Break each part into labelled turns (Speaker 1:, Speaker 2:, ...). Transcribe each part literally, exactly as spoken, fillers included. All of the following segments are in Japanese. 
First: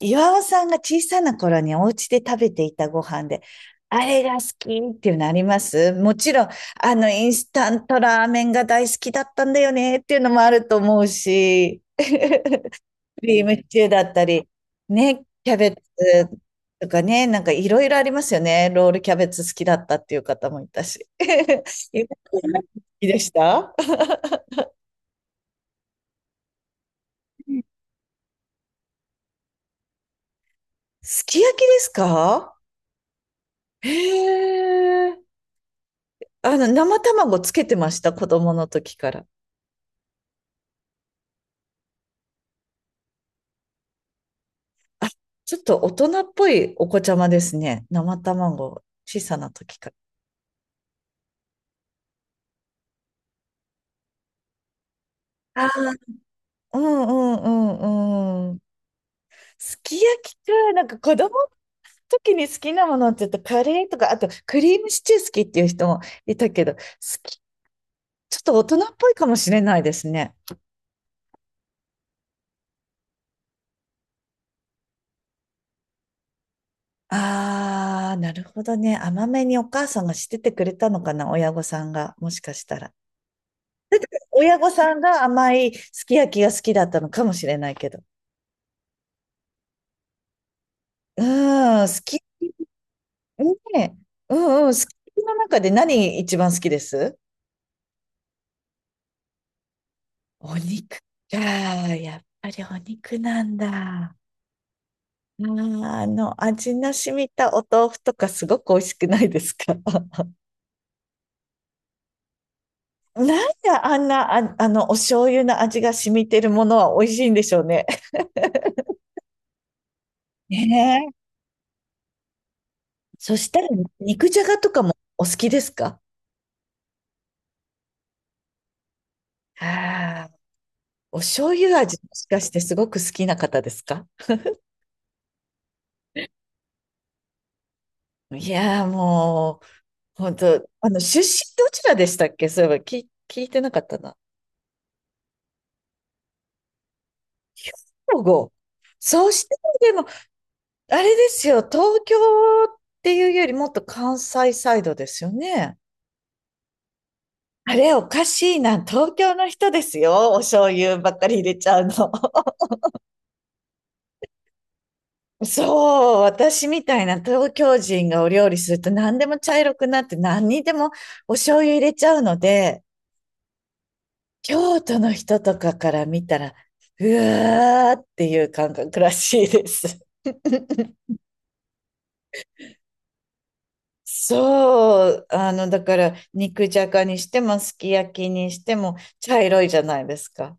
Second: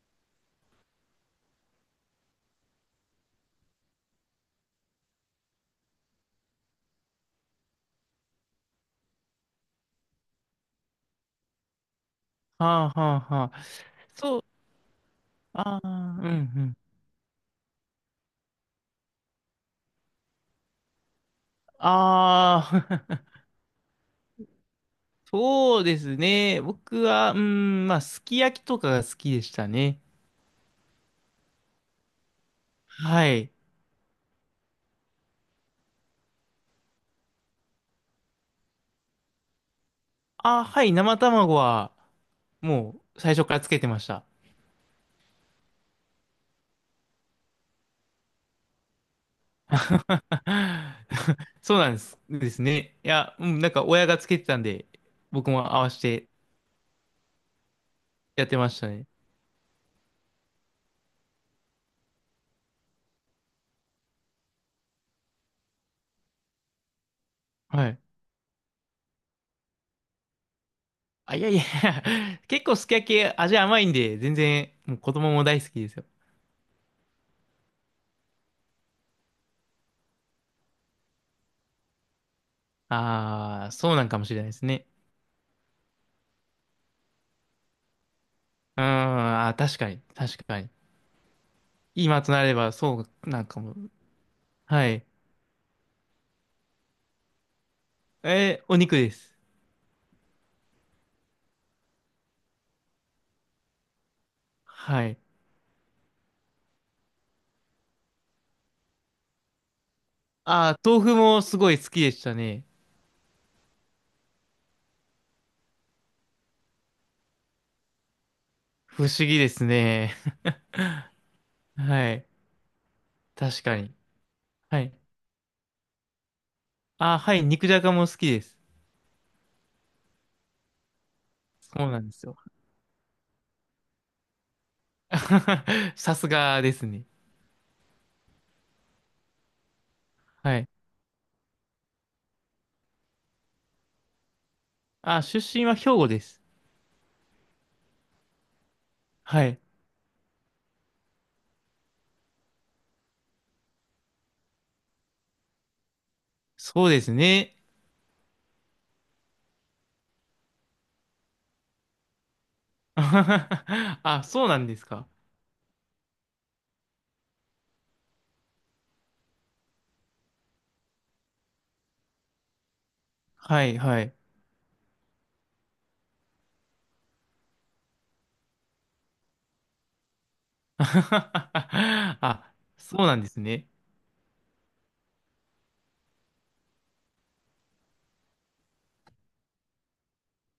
Speaker 1: 岩尾さんが小さな頃にお家で食べていたご飯で、あれが好きっていうのありますもちろん、あの、インスタントラーメンが大好きだったんだよねっていうのもあると思うし、
Speaker 2: はあはあ
Speaker 1: クリーム
Speaker 2: はあ。
Speaker 1: シチューだった
Speaker 2: そう、
Speaker 1: り、ね、キャベツ
Speaker 2: ああ、うんうん。
Speaker 1: とかね、なんかいろいろありますよね。ロールキャベツ好きだったっていう方もいたし。ゆかさん好
Speaker 2: あ
Speaker 1: き
Speaker 2: あ、
Speaker 1: でした？
Speaker 2: そうですね。僕は、うん、まあ、すき焼きとかが好きでしたね。
Speaker 1: すき焼きですか？
Speaker 2: はい。
Speaker 1: へえ。あの、生卵つけてました、子供の時から。
Speaker 2: あ、はい、生卵は、もう、最初からつけてました。
Speaker 1: あ、ちょっと大人っぽいお子ちゃまですね。生卵、小さな時か
Speaker 2: そうなんです。ですね。いや、うん、なんか、親がつけてたんで、僕
Speaker 1: ら。ああ、
Speaker 2: も合わせて
Speaker 1: うんうんう
Speaker 2: やっ
Speaker 1: んう
Speaker 2: て
Speaker 1: ん。
Speaker 2: ましたね。
Speaker 1: すき焼きか、なんか子供の時に好きなものって言うとカレーとか、あとクリームシチュー好きっていう人もいたけど、好き、
Speaker 2: はい。
Speaker 1: ちょっと大人っぽいかもしれないですね。
Speaker 2: あ、いやいや 結構すき焼き味甘いんで、全然、もう子供も大好きですよ。
Speaker 1: ああ、なるほどね。甘めにお母さんがしててくれたのかな、親御さんが、もしかしたら。
Speaker 2: ああ、そうなんかもしれないで
Speaker 1: 親
Speaker 2: す
Speaker 1: 御
Speaker 2: ね。
Speaker 1: さんが甘いすき焼きが好きだったのかもしれないけど。
Speaker 2: うーん、あー、確かに、確かに。
Speaker 1: うーん、すき
Speaker 2: 今となれば、そう、なんかもう。
Speaker 1: ねえ、うんうん、好
Speaker 2: はい。
Speaker 1: きの中で何一番好きです？
Speaker 2: えーお肉です。
Speaker 1: お肉か。やっぱりお肉なんだ。あ
Speaker 2: はい。
Speaker 1: ーあの、味の染みたお豆腐とかすごく美味しくないですか？
Speaker 2: あー、豆腐もすごい好きでしたね。
Speaker 1: なんであんな、あ、あの、お醤油の味が染みてるものは美味しいんでしょうね。
Speaker 2: 不思議ですね。
Speaker 1: ねえ。
Speaker 2: はい。
Speaker 1: そした
Speaker 2: 確
Speaker 1: ら、
Speaker 2: かに。
Speaker 1: 肉じゃがと
Speaker 2: は
Speaker 1: かも
Speaker 2: い。
Speaker 1: お好きですか？
Speaker 2: あー、はい、肉じゃがも好きです。
Speaker 1: ああー、お醤油
Speaker 2: そう
Speaker 1: 味
Speaker 2: なん
Speaker 1: も
Speaker 2: です
Speaker 1: し
Speaker 2: よ。
Speaker 1: かしてすごく好きな方ですか？
Speaker 2: さすがですね。
Speaker 1: いやーもう、本
Speaker 2: はい。
Speaker 1: 当、あの、出身どちらでしたっけ？そういえば、き、聞いてなかったな。
Speaker 2: あー、出身は兵庫です。
Speaker 1: 兵庫。そう
Speaker 2: は
Speaker 1: して
Speaker 2: い。
Speaker 1: も、でも、あれですよ、東京っていうよりもっと関西サイドですよね。
Speaker 2: そうですね。
Speaker 1: あれ、おかしいな。東京の人ですよ。お醤油ばっかり入れちゃうの。
Speaker 2: あ、そうなんですか？
Speaker 1: そう、私みたいな東京人がお料理すると何でも茶色くなって何にでもお醤油入れちゃうので、
Speaker 2: はい、はい。
Speaker 1: 京都の人とかから見たら、うわーっていう感覚らしいです。
Speaker 2: あ、そうなんですね。
Speaker 1: そう、あの、だから、肉じゃがにしても、すき焼きにしても、茶色いじゃないですか。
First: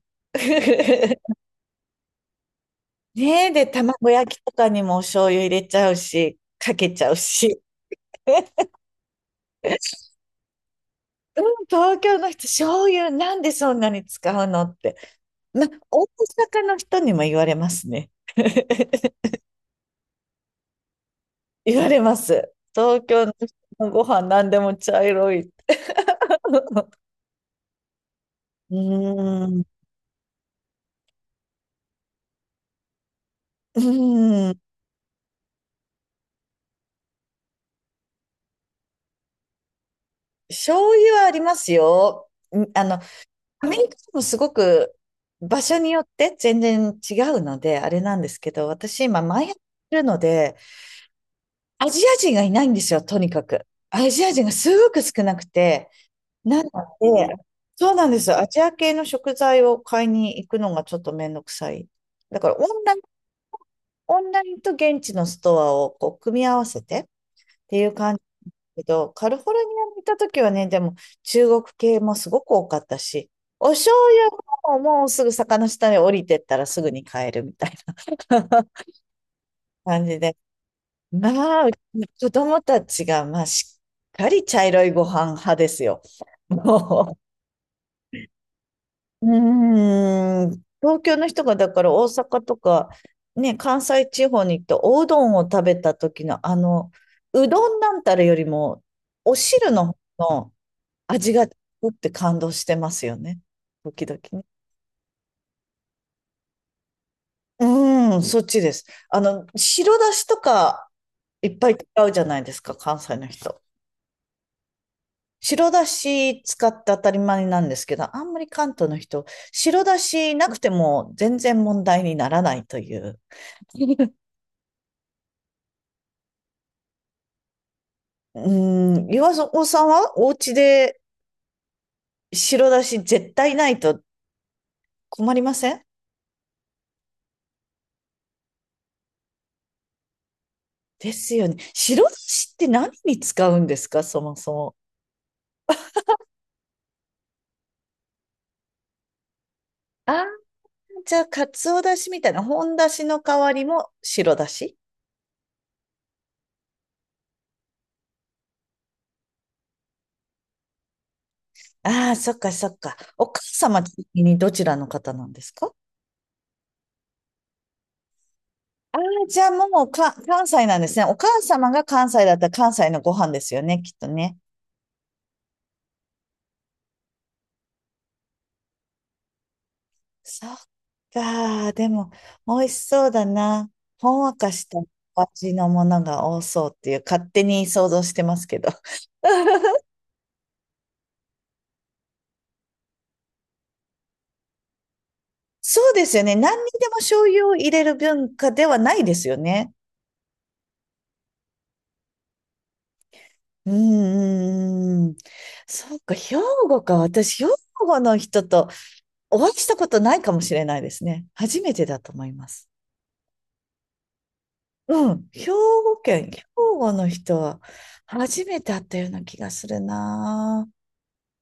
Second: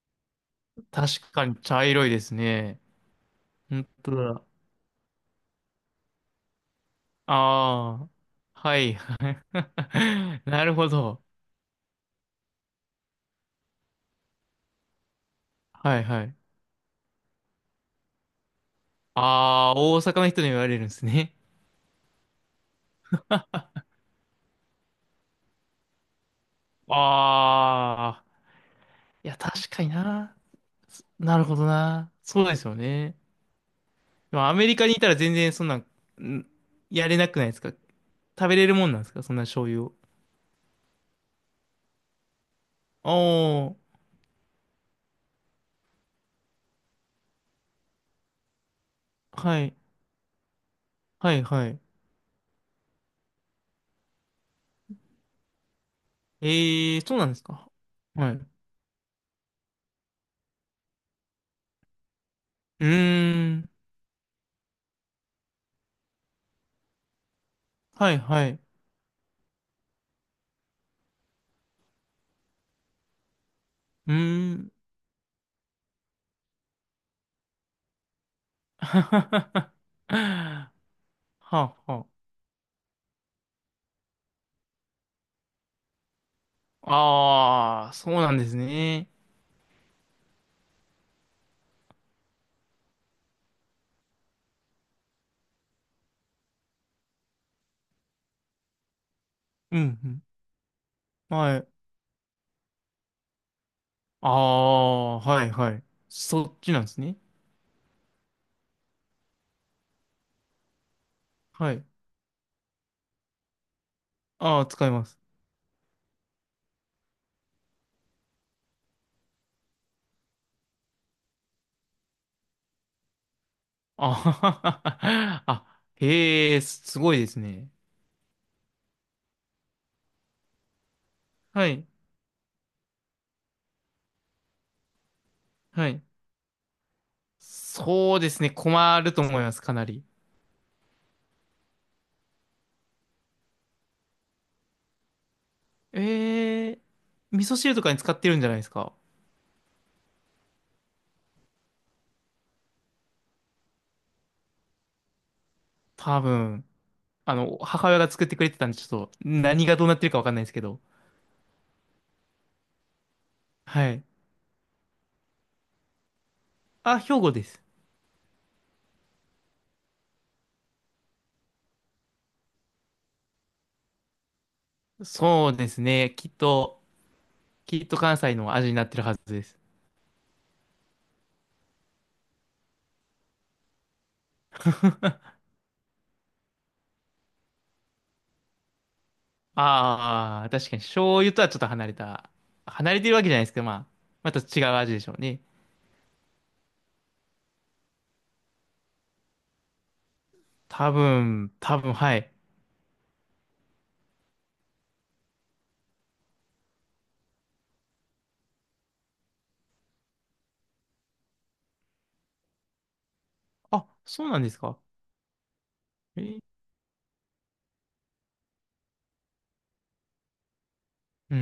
Speaker 2: 確 かに茶色いですね。
Speaker 1: ねえ、で、
Speaker 2: 本
Speaker 1: 卵
Speaker 2: 当
Speaker 1: 焼き
Speaker 2: だ。
Speaker 1: とかにもお醤油入れちゃうし、かけちゃうし。
Speaker 2: ああ、はい、はい。なるほど。
Speaker 1: うん、東京の人、醤油なんでそんなに使うのって。ま、
Speaker 2: はい、
Speaker 1: 大
Speaker 2: はい。
Speaker 1: 阪の人にも言われますね。
Speaker 2: ああ、大阪の人に言われるんですね。
Speaker 1: 言われます。東京の人のご飯何でも茶色い。
Speaker 2: ああ、
Speaker 1: う
Speaker 2: いや、
Speaker 1: ーん。
Speaker 2: 確かにな。そなるほどな。そうですよね。
Speaker 1: う
Speaker 2: でも
Speaker 1: ー
Speaker 2: ア
Speaker 1: ん。
Speaker 2: メリカにいたら全然そんなん、んやれなくないですか？食べれるもんなんですか、そんな醤油を。
Speaker 1: 醤油はありますよ。んあの、アメ
Speaker 2: あ
Speaker 1: リカでもすごく場所によって全然違うので、あれなんですけど、私今
Speaker 2: あ、
Speaker 1: 前やっ
Speaker 2: はい、
Speaker 1: てるので、
Speaker 2: はい、はい。
Speaker 1: アジア人がいないんですよ、とにかく。アジア人がすごく少なくて、なの
Speaker 2: ええー、そうなん
Speaker 1: で、
Speaker 2: ですか？
Speaker 1: そうなんで
Speaker 2: は
Speaker 1: す。
Speaker 2: い。
Speaker 1: ア
Speaker 2: う
Speaker 1: ジア系の食材を買いに行くのがちょっとめんどくさい。だからオン
Speaker 2: ー
Speaker 1: ライン
Speaker 2: ん、
Speaker 1: オンラインと現地のストアをこう組み合わせてっていう
Speaker 2: は
Speaker 1: 感
Speaker 2: い、
Speaker 1: じ
Speaker 2: は
Speaker 1: だ
Speaker 2: い。う
Speaker 1: けど、カリフォルニアに行った時はね、でも中国系もすごく多かったし、お醤
Speaker 2: ーん。
Speaker 1: 油ももうすぐ坂の下に降りてったらすぐに買えるみたいな
Speaker 2: は
Speaker 1: 感じで。
Speaker 2: あ、
Speaker 1: まあ、
Speaker 2: は
Speaker 1: うちの子供たちが、まあ、しっかり茶色いご飯派ですよ。もう
Speaker 2: あ。ああ、そうなんですね。
Speaker 1: うーん、東京の人がだから大阪とか、ね、関西地方に行っておうどんを食べた時のあの、うどんなんたらよりも、お汁
Speaker 2: う
Speaker 1: の
Speaker 2: ん、
Speaker 1: 方の味
Speaker 2: うん。
Speaker 1: が
Speaker 2: はい。
Speaker 1: うって感動してますよね。時々
Speaker 2: あ
Speaker 1: ね。
Speaker 2: あ、はい、はい。そっちなんですね。
Speaker 1: うーん、そっちです。あの、白だしとかいっぱ
Speaker 2: は
Speaker 1: い
Speaker 2: い。
Speaker 1: 使うじゃないですか、関西の人。
Speaker 2: ああ、使います。
Speaker 1: 白だし使って当たり前なんですけど、あんまり関東の人、白だしなくても全然問題にならないという。
Speaker 2: あ ははは。あ、へえ、すすごいですね。
Speaker 1: うーん、岩尾さんはお家で
Speaker 2: はい、
Speaker 1: 白だし絶対ないと困りません？
Speaker 2: はい。そうですね。困ると思います、かなり。
Speaker 1: ですよね。白だしって何に使うんですか、そもそも。
Speaker 2: ええ、味噌汁とかに使ってるんじゃないですか。
Speaker 1: ああ、じゃあ、かつおだしみたいな、本だしの代わりも白だし？
Speaker 2: 多分。あの、母親が作ってくれてたんで、ちょっと、何がどうなってるかわかんないですけど。
Speaker 1: ああ、そっかそっか。お母様
Speaker 2: はい。
Speaker 1: 的にどちらの方なんですか？
Speaker 2: あ、兵庫です。
Speaker 1: ああー、じゃあもうか関西なんですね。お母様が関西だったら関西のご飯ですよね、きっとね。
Speaker 2: そうですね。きっと、きっと関西の味になってるはずです。
Speaker 1: そっか。でも、美味しそうだな。ほんわかしたお味のものが多そうっていう、勝手に想像してますけど。
Speaker 2: ああ、確かに醤油とはちょっと離れた。離れてるわけじゃないですけど、まあ、また違う味でしょうね。
Speaker 1: そうですよね。何にでも醤油を入れる文化ではないですよね。
Speaker 2: 多分、多分、はい。
Speaker 1: うんうんうん。そっか、兵庫か。私、兵庫の人とお会いしたことないかもしれないですね。初めてだと思います。
Speaker 2: あ、そうなんですか？
Speaker 1: うん。兵庫県、兵
Speaker 2: え
Speaker 1: 庫の人は初めて会ったような気がするな。
Speaker 2: うー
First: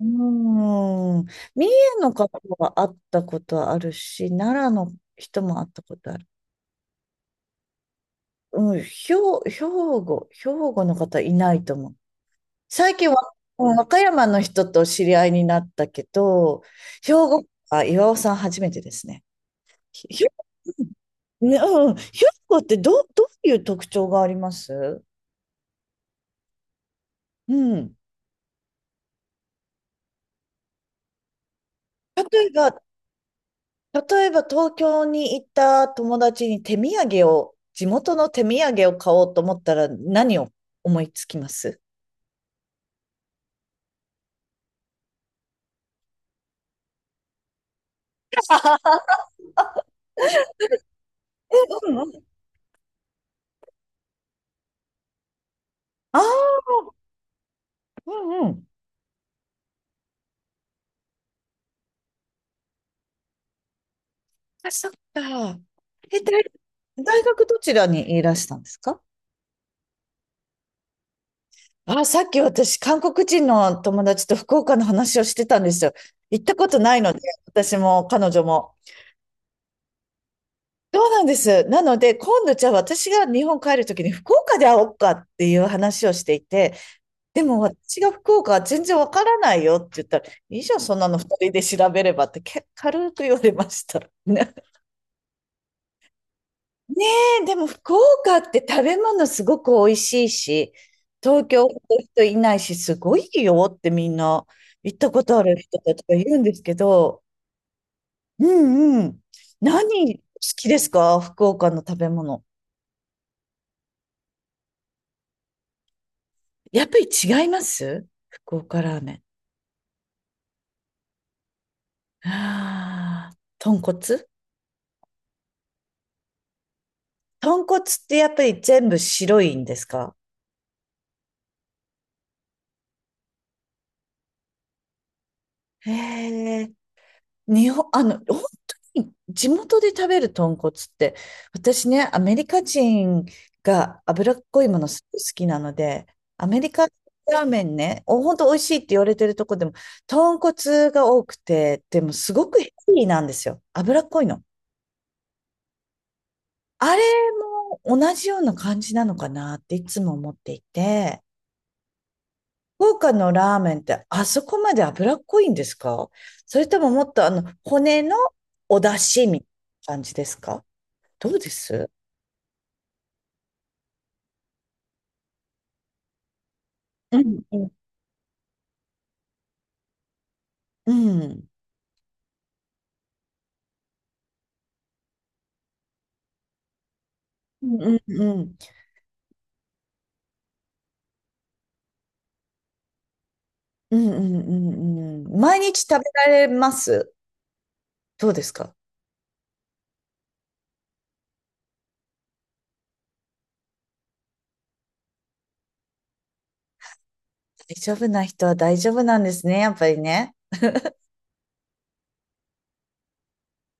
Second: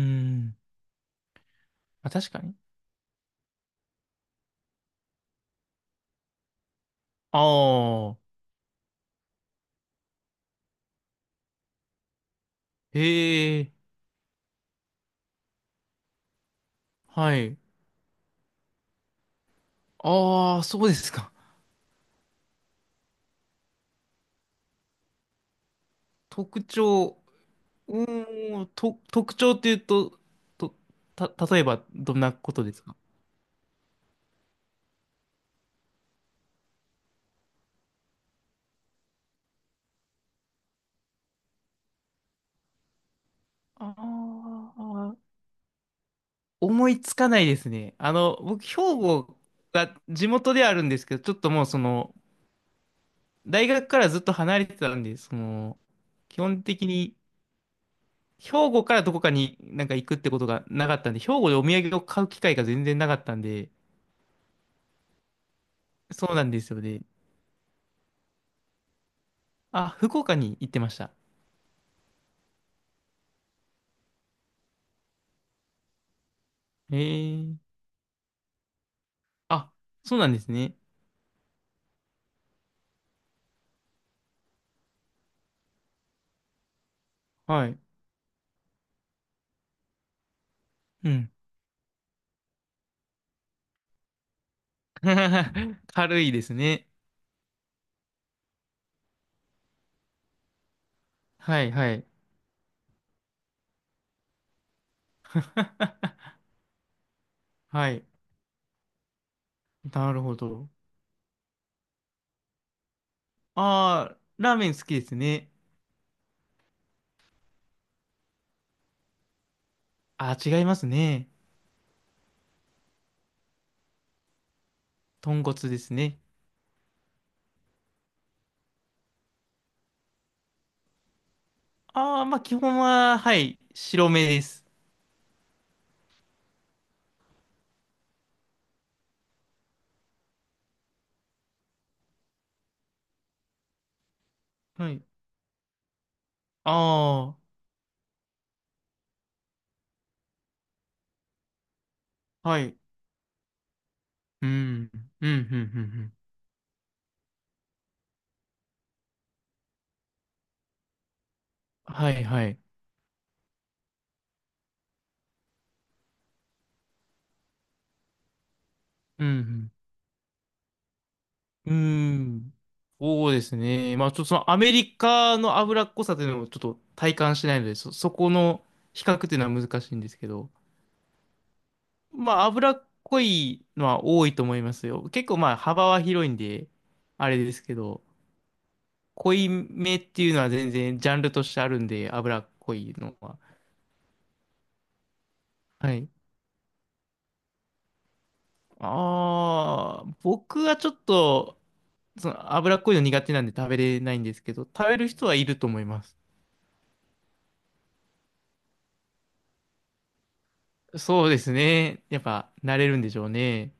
Speaker 1: う
Speaker 2: ん。
Speaker 1: ーん。三重
Speaker 2: あ、
Speaker 1: の方
Speaker 2: 確かに。
Speaker 1: は会ったことあるし、奈良の人も会ったことある。
Speaker 2: ああ、
Speaker 1: うん、兵、兵庫、兵庫の方いないと思う。最近は、うん
Speaker 2: へえ、
Speaker 1: 和歌山の人と知り合いになったけど、兵
Speaker 2: は
Speaker 1: 庫、
Speaker 2: い。
Speaker 1: あ、岩尾さん初めてですね。ひひ。
Speaker 2: ああ、そうですか。
Speaker 1: ね、うん、兵庫ってどう、どういう特徴があります？
Speaker 2: 特徴、
Speaker 1: うん。
Speaker 2: うーん、と、特徴っていうと、と、た、例えばどんな
Speaker 1: 例え
Speaker 2: ことで
Speaker 1: ば、
Speaker 2: すか？
Speaker 1: 例えば東京に行った友達に手土産を、地元の手土産を買おうと思ったら何を思いつきます？
Speaker 2: ああー、思いつかないですね。あの、僕、兵庫が地元ではあるんですけど、ちょっと
Speaker 1: え
Speaker 2: もうそ
Speaker 1: うんう
Speaker 2: の、
Speaker 1: ん。
Speaker 2: 大学からずっと離れてたんで、その、
Speaker 1: あ
Speaker 2: 基
Speaker 1: あ
Speaker 2: 本的に、
Speaker 1: ー、うんう
Speaker 2: 兵
Speaker 1: ん。
Speaker 2: 庫からどこかになんか行くってことがなかったんで、兵庫でお土産を買う機会が全然なかったんで、
Speaker 1: あ、そっか。え、
Speaker 2: そうなん
Speaker 1: 大、
Speaker 2: ですよね。
Speaker 1: 大学どちらにいらしたんですか？
Speaker 2: あ、福岡に行ってました。
Speaker 1: あ、さっき私、韓国人の友達と福岡の話をしてたんですよ。行ったことな
Speaker 2: へ
Speaker 1: いので、
Speaker 2: え。
Speaker 1: 私も彼女も。
Speaker 2: あ、そうなんですね。
Speaker 1: そうなんです。なので、今度じゃあ私が日本帰るときに福岡で会おうかっていう話をしていて、でも
Speaker 2: はい。
Speaker 1: 私が福岡は全然わからないよって言ったら、いいじゃん、そんな
Speaker 2: う
Speaker 1: の
Speaker 2: ん。
Speaker 1: ふたりで調べればってけ軽く言われました。ね。
Speaker 2: 軽いですね。
Speaker 1: ねえ、でも福岡って食べ物すごく美味しいし、東
Speaker 2: は
Speaker 1: 京
Speaker 2: い
Speaker 1: ほ
Speaker 2: は
Speaker 1: ど
Speaker 2: い。
Speaker 1: 人いないし、すごいよってみんな行ったことある人たちがい るんですけど、
Speaker 2: はい。
Speaker 1: うんうん。
Speaker 2: な
Speaker 1: 何好
Speaker 2: るほ
Speaker 1: き
Speaker 2: ど。
Speaker 1: ですか？福岡の食べ物。
Speaker 2: ああ、ラーメン好きですね。
Speaker 1: やっぱり違います？福岡ラーメン。
Speaker 2: あ、違いますね。
Speaker 1: ああ、豚骨。
Speaker 2: 豚骨ですね。
Speaker 1: 豚骨ってやっぱり全部白いんですか？
Speaker 2: ああ、まあ基本は、はい、白目です。
Speaker 1: へえ、日本、あの、本当に地元で食べる豚骨って、私ね、アメリカ人が脂っこいもの
Speaker 2: はい。
Speaker 1: すごい好きなので、アメリカ
Speaker 2: あ
Speaker 1: ラーメンね、お、本当美味しいって言われてるとこでも、豚骨が多くて、でもすご
Speaker 2: あ、は
Speaker 1: くヘ
Speaker 2: い。
Speaker 1: ビーなんですよ。脂っこいの。
Speaker 2: うん、うん、うん、うん。うん
Speaker 1: あれも同じような感じなのかなっていつも思っていて、
Speaker 2: はい、はい。
Speaker 1: 福岡のラーメンってあそこまで脂っこいんですか？それとももっとあの骨のお出
Speaker 2: う
Speaker 1: 汁みたい
Speaker 2: ん、
Speaker 1: な感じですか？どうで
Speaker 2: うん。う
Speaker 1: す？
Speaker 2: ーん。そうですね。まあちょっとそのアメリカの脂っこさというのをちょっと体
Speaker 1: う
Speaker 2: 感
Speaker 1: ん
Speaker 2: しな
Speaker 1: う
Speaker 2: いの
Speaker 1: ん
Speaker 2: で、そ、そこの比較というのは難しいんですけど、
Speaker 1: うん
Speaker 2: まあ脂っこいのは多いと思いますよ。結構まあ幅は広いんで、あれです
Speaker 1: う
Speaker 2: け
Speaker 1: んう
Speaker 2: ど。
Speaker 1: んうん
Speaker 2: 濃いめっていうのは全然ジャンルとしてあるんで、脂っこいのは。
Speaker 1: うんうんうん毎日
Speaker 2: は
Speaker 1: 食べ
Speaker 2: い。
Speaker 1: られます？どうですか？
Speaker 2: ああ、僕はちょっと、その脂っこいの苦手なんで食べれないんですけど、食べる人はいると思います。
Speaker 1: 大丈夫な人は大丈夫なんですね、やっぱりね。
Speaker 2: そうですね。やっぱ慣れるんでしょうね。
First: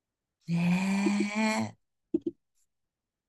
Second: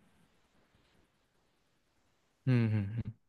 Speaker 1: ねえ。
Speaker 2: うんうんうん